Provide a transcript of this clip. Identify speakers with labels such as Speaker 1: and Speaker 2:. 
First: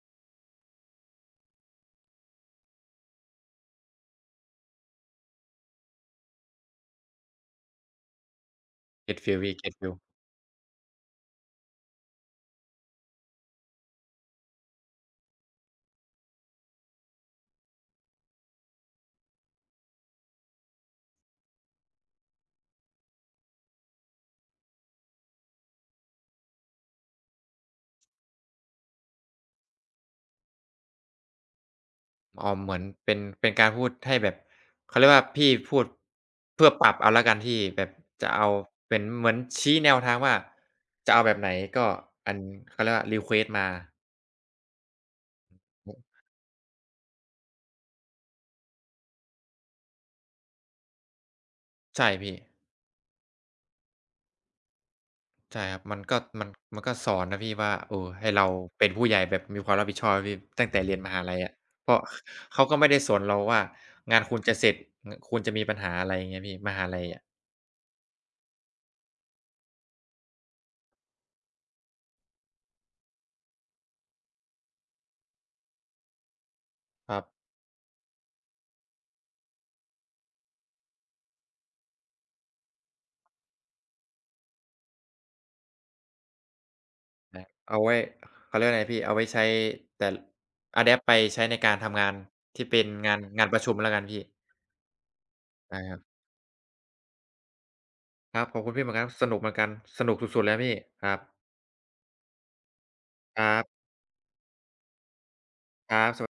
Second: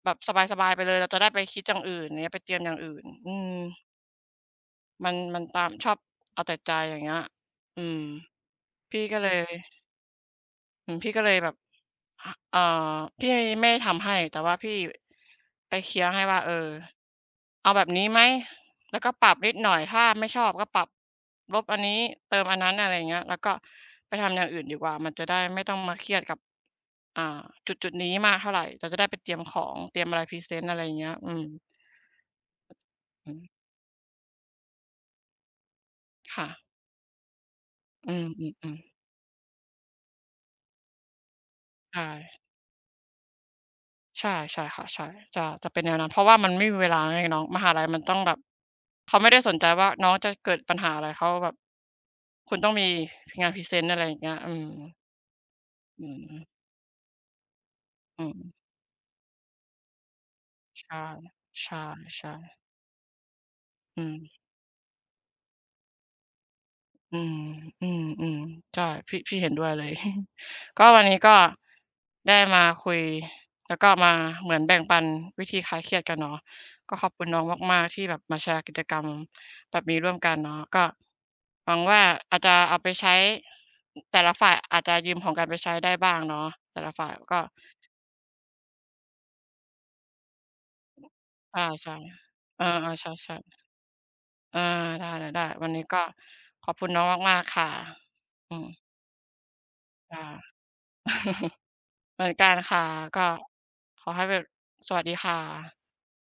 Speaker 1: แบบสบาย ๆ ไปเลย เราจะได้ไปคิดอย่างอื่น อย่างเงี้ย ไปเตรียมอย่างอื่น อืม มัน มันตาม ชอบเอาแต่ใจ อย่างเงี้ย อืม พี่ก็
Speaker 2: get
Speaker 1: เล
Speaker 2: feel
Speaker 1: ย
Speaker 2: พี่ get feel
Speaker 1: อืม พี่ก็เลยแบบ ห อ่า พี่ให้ ไม่ทำให้ แต่ว่าพี่ ไปเคลียร์ให้ว่า เออ เอาแบบนี้ไหม? แล้วก็ปรับนิดหน่อย ถ้าไม่ชอบก็ปรับ ลบอันนี้ เติมอันนั้น อะไรอย่างเงี้ย แล้วก็ไปทำอย่างอื่นดีกว่า มันจะได้ไม่ต้องมาเครียดกับ อ่า จุดจุดนี้มากเท่าไร เราจะได้ไปเตรียมของ เตรียมอะไรพรีเซนต์ อะไรอย่างเงี้ย อืม
Speaker 2: อ๋อ เหมือนเป็น
Speaker 1: อื
Speaker 2: เป
Speaker 1: ม
Speaker 2: ็นการพูดให้แบบ เขาเรียกว่า พี่พูด
Speaker 1: ค่
Speaker 2: เพ
Speaker 1: ะ
Speaker 2: ื่อปรับเอาแล้วกันพี่ แบบ
Speaker 1: อื
Speaker 2: จะ
Speaker 1: ม
Speaker 2: เอา
Speaker 1: ๆ ๆ
Speaker 2: เป็น เหมือนชี้แนวทางว่า จะเอาแบบไหน ก็
Speaker 1: ใช
Speaker 2: อ
Speaker 1: ่
Speaker 2: ัน เขาเรียกว่า รีเควสต์ มา
Speaker 1: ใช่ ใช่ค่ะ ใช่ จะ จะเป็น
Speaker 2: อ
Speaker 1: แน
Speaker 2: ื
Speaker 1: ว
Speaker 2: อ
Speaker 1: นั้น เพร
Speaker 2: ฮ
Speaker 1: า
Speaker 2: ึ
Speaker 1: ะว่ามันไม่มีเวลาแล้วไงน้อง มหาลัยมันต้องแบบ เขาไม่ได้สนใจว่าน้องจะเกิดปัญหาอะไร เขาก็แบบ
Speaker 2: ใช่ พี่
Speaker 1: คุณต้องมีงานพรีเซนต์ อะไรอย่างเงี้ย อืม
Speaker 2: ใช่ครับ มั
Speaker 1: อ
Speaker 2: น
Speaker 1: ื
Speaker 2: ก
Speaker 1: อ
Speaker 2: ็
Speaker 1: ฮึ
Speaker 2: มัน มันก็สอนนะพี่ว่า เออ
Speaker 1: อื
Speaker 2: ให้เรา
Speaker 1: ม
Speaker 2: เป็นผู้ใหญ่แบบมีความรับผิดชอบนะพี่ ตั้งแต่
Speaker 1: ใช
Speaker 2: เรีย
Speaker 1: ่
Speaker 2: นมหาลัยอะ
Speaker 1: ใช
Speaker 2: เพราะ ข
Speaker 1: ่ ๆ
Speaker 2: เขาก็ไม่ได้สนเราว่า
Speaker 1: อื
Speaker 2: งาน
Speaker 1: ม
Speaker 2: คุณจะเสร็จ ง คุณจะมีปัญหา อะไรอย่างเงี้ยพี่ มหาลัย
Speaker 1: อ
Speaker 2: อ
Speaker 1: ื
Speaker 2: ะ
Speaker 1: ม อืม ๆ ใช่ พี่ พี่เห็นด้วยเลย ก็วันนี้ ก็ได้มาคุย แล้วก็มาเหมือนแบ่งปันวิธีคลายเครียดกันเนาะ ก็ขอ
Speaker 2: ค
Speaker 1: บ
Speaker 2: รั
Speaker 1: คุ
Speaker 2: บ
Speaker 1: ณน้องมาก ๆ ที่แบบมาแชร์กิจกรรมแบบนี้ร่วมกันเนาะ ก็หวังว่า อาจจะเอาไปใช้ อ แต่ละฝ่าย อาจจะยืมของกันไปใช้ได้บ้างเนาะ แต่ละฝ่ายก
Speaker 2: ค
Speaker 1: ็
Speaker 2: รับ เอาไว้ เขาเรียกว่าอะไรพี่ เอาไว้ใช้ แต่ อะแดปต์ ไปใช้ใน
Speaker 1: อา
Speaker 2: การ
Speaker 1: ใ
Speaker 2: ท
Speaker 1: ช่
Speaker 2: ำงานท
Speaker 1: เอ
Speaker 2: ี่
Speaker 1: อ
Speaker 2: เป็น
Speaker 1: ๆ ใ
Speaker 2: งาน
Speaker 1: ช่
Speaker 2: งานประชุมแล้วกันพี่
Speaker 1: ๆ อา ได้ ๆ ๆ วัน
Speaker 2: ได้
Speaker 1: นี้
Speaker 2: ค
Speaker 1: ก
Speaker 2: รั
Speaker 1: ็
Speaker 2: บ
Speaker 1: ขอบคุณน้องมาก ๆ ค่ะ
Speaker 2: ครับ
Speaker 1: อื
Speaker 2: ขอบ
Speaker 1: ม
Speaker 2: คุณพี่เหมือนกันครับ สนุกเหมือนกัน สน
Speaker 1: ค
Speaker 2: ุก
Speaker 1: ่
Speaker 2: ส
Speaker 1: ะ
Speaker 2: ุด ๆ เลยครับพี่ ครับ
Speaker 1: เหมือนกันค่ะ ก็
Speaker 2: ครับ
Speaker 1: ขอให้แบบ สวัสดีค่ะ
Speaker 2: ครับ สวัส